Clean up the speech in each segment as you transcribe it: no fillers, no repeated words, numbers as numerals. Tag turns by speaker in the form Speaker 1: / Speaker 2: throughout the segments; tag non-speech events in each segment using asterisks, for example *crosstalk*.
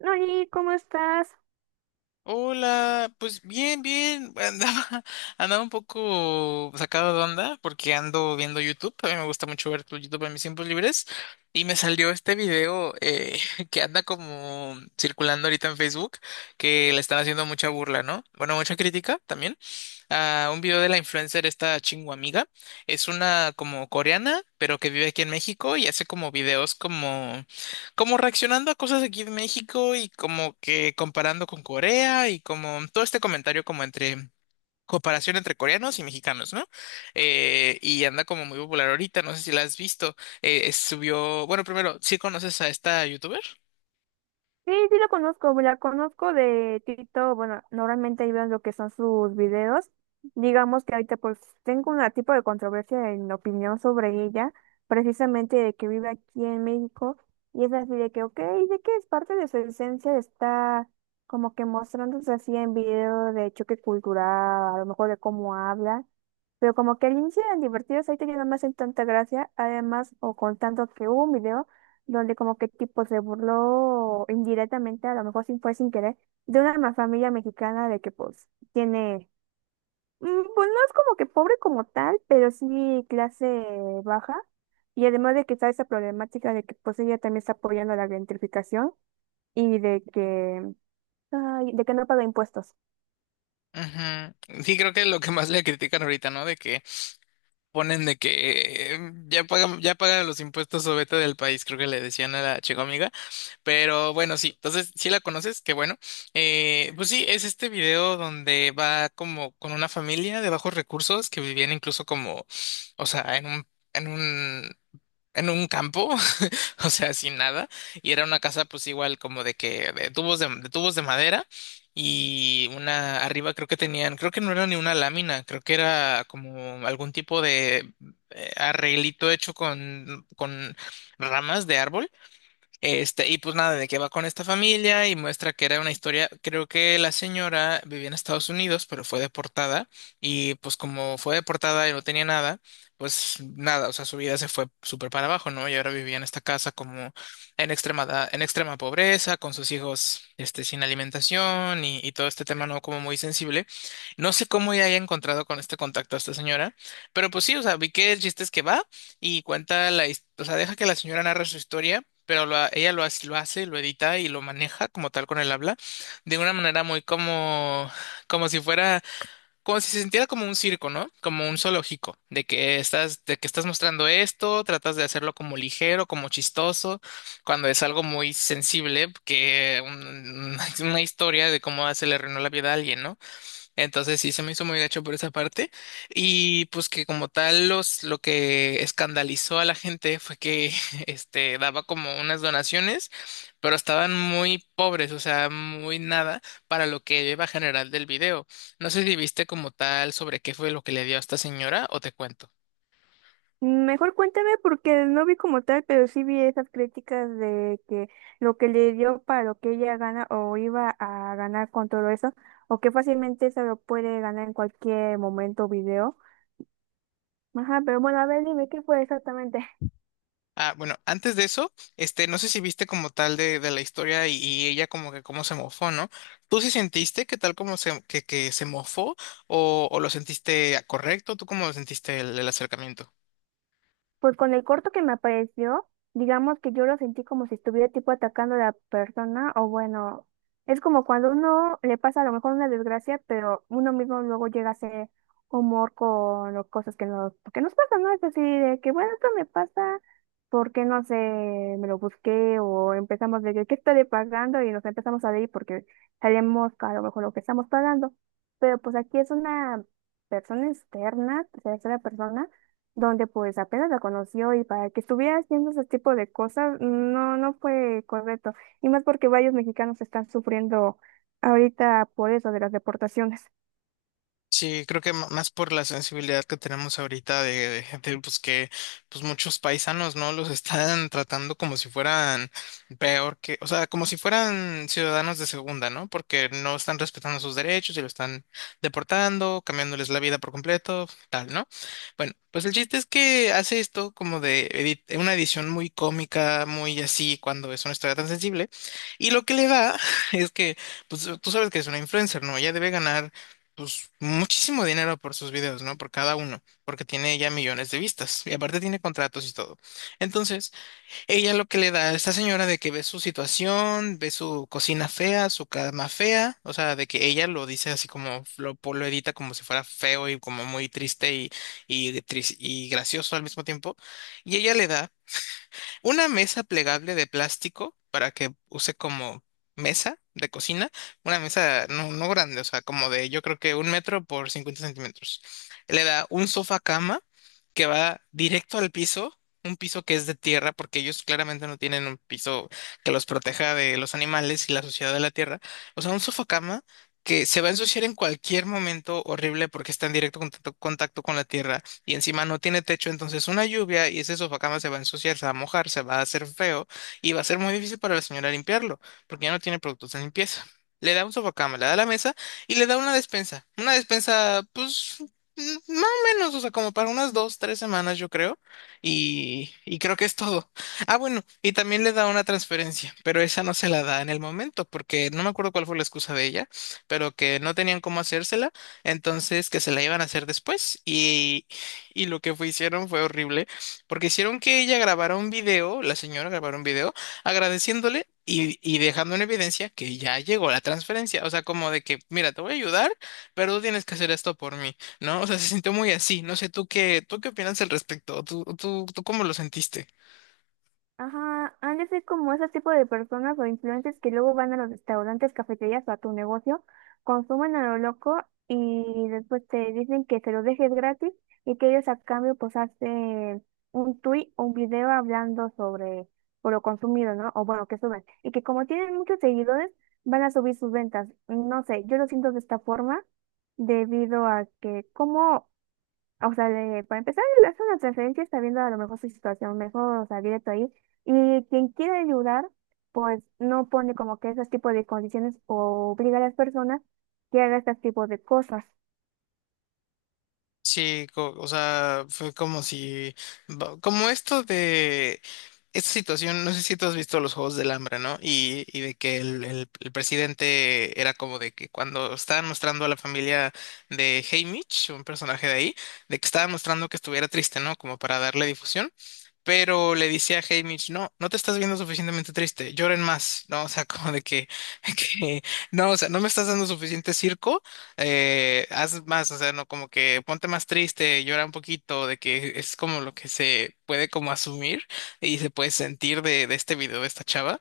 Speaker 1: Oli, ¿cómo estás?
Speaker 2: Hola, pues bien, bien. Andaba, *laughs* andaba un poco sacado de onda porque ando viendo YouTube. A mí me gusta mucho ver tu YouTube en mis tiempos libres. Y me salió este video *laughs* que anda como circulando ahorita en Facebook, que le están haciendo mucha burla, ¿no? Bueno, mucha crítica también. A un video de la influencer esta. Amiga. Es una como coreana, pero que vive aquí en México y hace como videos como reaccionando a cosas aquí de México y como que comparando con Corea y como todo este comentario como entre comparación entre coreanos y mexicanos, ¿no? Y anda como muy popular ahorita, no sé si la has visto. Subió, bueno, primero, ¿sí conoces a esta youtuber?
Speaker 1: Sí, sí lo conozco, la conozco de Tito, bueno, normalmente ahí veo lo que son sus videos. Digamos que ahorita pues tengo un tipo de controversia en opinión sobre ella, precisamente de que vive aquí en México, y es así de que, ok, de que es parte de su esencia, está como que mostrándose así en video de choque cultural, a lo mejor de cómo habla, pero como que al inicio eran divertidos, ahorita ya no me hacen tanta gracia, además, o contando que hubo un video donde como que tipo se burló indirectamente, a lo mejor sin fue sin querer, de una familia mexicana de que pues tiene, mm, pues no es como que pobre como tal, pero sí clase baja. Y además de que está esa problemática de que pues ella también está apoyando la gentrificación y de que, ay, de que no paga impuestos.
Speaker 2: Ujú. Sí, creo que es lo que más le critican ahorita, ¿no? De que ponen de que ya pagan los impuestos o vete del país, creo que le decían a la chica. Pero bueno, sí, entonces sí la conoces, qué bueno. Pues sí, es este video donde va como con una familia de bajos recursos que vivían incluso como, o sea, en un, en un campo, *laughs* o sea, sin nada. Y era una casa pues igual como de que, de tubos de madera y una arriba creo que tenían, creo que no era ni una lámina, creo que era como algún tipo de arreglito hecho con ramas de árbol este, y pues nada, de que va con esta familia y muestra que era una historia, creo que la señora vivía en Estados Unidos, pero fue deportada y pues como fue deportada y no tenía nada, pues nada, o sea, su vida se fue súper para abajo, ¿no? Y ahora vivía en esta casa como en extrema, en extrema pobreza, con sus hijos, este, sin alimentación y todo este tema, ¿no? Como muy sensible. No sé cómo ya haya encontrado con este contacto a esta señora, pero pues sí, o sea, vi que el chiste es que va y cuenta la, o sea, deja que la señora narre su historia pero ella lo hace, lo edita y lo maneja como tal con el habla, de una manera muy como, como si fuera, como si se sintiera como un circo, ¿no? Como un zoológico, de que estás mostrando esto, tratas de hacerlo como ligero, como chistoso, cuando es algo muy sensible, que *laughs* una historia de cómo se le arruinó la vida a alguien, ¿no? Entonces sí se me hizo muy gacho por esa parte. Y pues que como tal los lo que escandalizó a la gente fue que *laughs* este daba como unas donaciones, pero estaban muy pobres, o sea, muy nada para lo que iba general del video. No sé si viste como tal sobre qué fue lo que le dio a esta señora o te cuento.
Speaker 1: Mejor cuéntame porque no vi como tal, pero sí vi esas críticas de que lo que le dio para lo que ella gana o iba a ganar con todo eso, o que fácilmente se lo puede ganar en cualquier momento o video. Ajá, pero bueno, a ver, dime qué fue exactamente.
Speaker 2: Ah, bueno, antes de eso, este, no sé si viste como tal de la historia y ella como que cómo se mofó, ¿no? ¿Tú sí sentiste que tal como se, que se mofó o lo sentiste correcto? ¿Tú cómo lo sentiste el acercamiento?
Speaker 1: Pues con el corto que me apareció, digamos que yo lo sentí como si estuviera tipo atacando a la persona, o bueno, es como cuando uno le pasa a lo mejor una desgracia, pero uno mismo luego llega a hacer humor con las cosas que nos pasan, ¿no? Es así de que, bueno, esto me pasa porque no sé, me lo busqué, o empezamos de que, ¿qué estaré pagando? Y nos empezamos a reír porque sabemos que a lo mejor lo que estamos pagando. Pero pues aquí es una persona externa, tercera persona donde pues apenas la conoció y para que estuviera haciendo ese tipo de cosas, no, no fue correcto. Y más porque varios mexicanos están sufriendo ahorita por eso de las deportaciones.
Speaker 2: Sí, creo que más por la sensibilidad que tenemos ahorita de gente, pues que pues muchos paisanos, ¿no? Los *laughs* están tratando como si fueran peor que, o sea, como si fueran ciudadanos de segunda, ¿no? Porque no están respetando sus derechos y lo están deportando, cambiándoles la vida por completo, tal, ¿no? Bueno, pues el chiste es que hace esto como de una edición muy cómica, muy así, cuando es una historia tan sensible, y lo que le da *laughs* es que, pues tú sabes que es una influencer, ¿no? Ella debe ganar pues muchísimo dinero por sus videos, ¿no? Por cada uno, porque tiene ya millones de vistas y aparte tiene contratos y todo. Entonces, ella lo que le da a esta señora de que ve su situación, ve su cocina fea, su cama fea, o sea, de que ella lo dice así como lo edita como si fuera feo y como muy triste y gracioso al mismo tiempo, y ella le da una mesa plegable de plástico para que use como mesa de cocina. Una mesa no, no grande, o sea, como de yo creo que un metro por 50 centímetros. Le da un sofá cama que va directo al piso, un piso que es de tierra, porque ellos claramente no tienen un piso que los proteja de los animales y la suciedad de la tierra. O sea, un sofá cama que se va a ensuciar en cualquier momento horrible porque está en directo contacto con la tierra y encima no tiene techo, entonces una lluvia y ese sofacama se va a ensuciar, se va a mojar, se va a hacer feo y va a ser muy difícil para la señora limpiarlo, porque ya no tiene productos de limpieza. Le da un sofacama, le da la mesa y le da una despensa. Una despensa, pues, mm, más o menos, o sea, como para unas dos, tres semanas, yo creo. Y creo que es todo. Ah, bueno, y también le da una transferencia, pero esa no se la da en el momento, porque no me acuerdo cuál fue la excusa de ella, pero que no tenían cómo hacérsela, entonces que se la iban a hacer después. Y lo que hicieron fue horrible, porque hicieron que ella grabara un video, la señora grabara un video, agradeciéndole y dejando en evidencia que ya llegó la transferencia, o sea, como de que, mira, te voy a ayudar, pero tú tienes que hacer esto por mí, ¿no? O sea, se sintió muy así, no sé, tú qué opinas al respecto? ¿Tú cómo lo sentiste?
Speaker 1: Ajá, han de ser como ese tipo de personas o influencers que luego van a los restaurantes, cafeterías o a tu negocio, consumen a lo loco y después te dicen que se lo dejes gratis y que ellos a cambio pues hacen un tweet o un video hablando sobre por lo consumido, ¿no? O bueno, que suben. Y que como tienen muchos seguidores, van a subir sus ventas. No sé, yo lo siento de esta forma debido a que como, o sea, para empezar, le hace una transferencia, está viendo a lo mejor su situación mejor, o sea, directo ahí. Y quien quiere ayudar, pues no pone como que esos tipos de condiciones o obliga a las personas que haga este tipo de cosas.
Speaker 2: Sí, o sea, fue como si, como esto de esta situación, no sé si tú has visto Los Juegos del Hambre, ¿no? Y de que el presidente era como de que cuando estaban mostrando a la familia de Haymitch, un personaje de ahí, de que estaban mostrando que estuviera triste, ¿no? Como para darle difusión. Pero le decía a Haymitch, no, no te estás viendo suficientemente triste, lloren más, ¿no? O sea, *laughs* como de que, *laughs* que no, o sea, no me estás dando suficiente circo, haz más, o sea, no, como que ponte más triste, llora un poquito, de que es como lo que se puede como asumir y se puede sentir de este video de esta chava.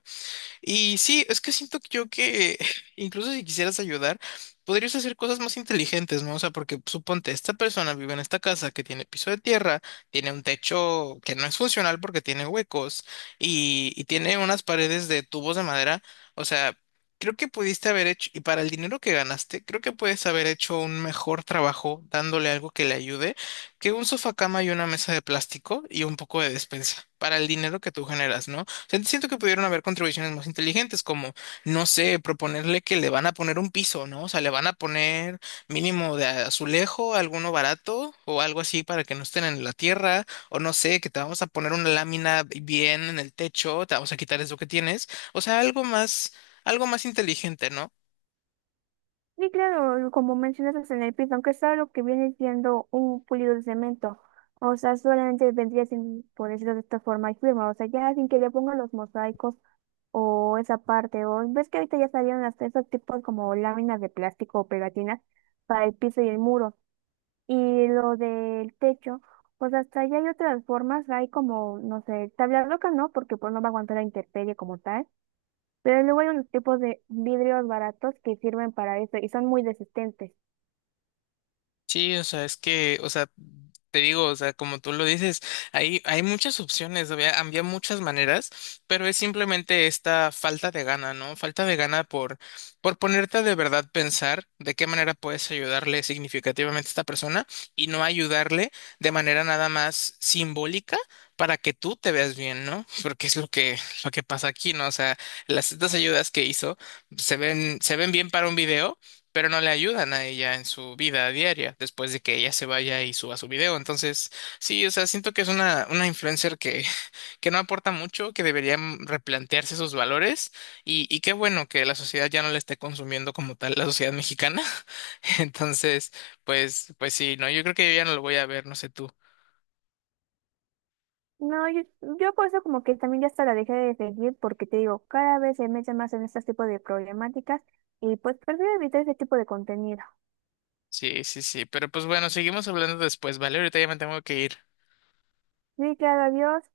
Speaker 2: Y sí, es que siento que yo que *laughs* incluso si quisieras ayudar, podrías hacer cosas más inteligentes, ¿no? O sea, porque suponte, esta persona vive en esta casa que tiene piso de tierra, tiene un techo que no es funcional porque tiene huecos y tiene unas paredes de tubos de madera. O sea, creo que pudiste haber hecho, y para el dinero que ganaste, creo que puedes haber hecho un mejor trabajo dándole algo que le ayude que un sofá cama y una mesa de plástico y un poco de despensa para el dinero que tú generas, ¿no? Sea, siento que pudieron haber contribuciones más inteligentes, como, no sé, proponerle que le van a poner un piso, ¿no? O sea, le van a poner mínimo de azulejo, alguno barato o algo así para que no estén en la tierra, o no sé, que te vamos a poner una lámina bien en el techo, te vamos a quitar eso que tienes, o sea, algo más inteligente, ¿no?
Speaker 1: Y claro, como mencionas en el piso, aunque es algo que viene siendo un pulido de cemento, o sea, solamente vendría sin, por decirlo de esta forma, y firma, o sea, ya sin que le pongan los mosaicos. O esa parte, o ves que ahorita ya salieron hasta esos tipos como láminas de plástico o pegatinas para el piso y el muro. Y lo del techo, pues hasta allá hay otras formas, hay como, no sé, tabla roca no, porque pues no va a aguantar la intemperie como tal, pero luego hay unos tipos de vidrios baratos que sirven para eso y son muy resistentes.
Speaker 2: Sí, o sea, es que, o sea, te digo, o sea, como tú lo dices, hay muchas opciones, había, había muchas maneras, pero es simplemente esta falta de gana, ¿no? Falta de gana por ponerte a de verdad pensar de qué manera puedes ayudarle significativamente a esta persona y no ayudarle de manera nada más simbólica para que tú te veas bien, ¿no? *laughs* Porque es lo que pasa aquí, ¿no? O sea, las estas ayudas que hizo se ven bien para un video pero no le ayudan a ella en su vida diaria después de que ella se vaya y suba su video. Entonces, sí, o sea, siento que es una influencer que, *laughs* que no aporta mucho, que debería replantearse sus valores y qué bueno que la sociedad ya no la esté consumiendo como tal, la sociedad mexicana. *laughs* Entonces, pues, pues sí, no, yo creo que yo ya no lo voy a ver, no sé tú.
Speaker 1: No, yo por eso como que también ya hasta la dejé de seguir porque te digo, cada vez se mete más en este tipo de problemáticas y pues prefiero evitar ese tipo de contenido.
Speaker 2: Sí, sí, sí, pero pues bueno, seguimos hablando después, ¿vale? Ahorita ya me tengo que ir.
Speaker 1: Sí, claro, adiós.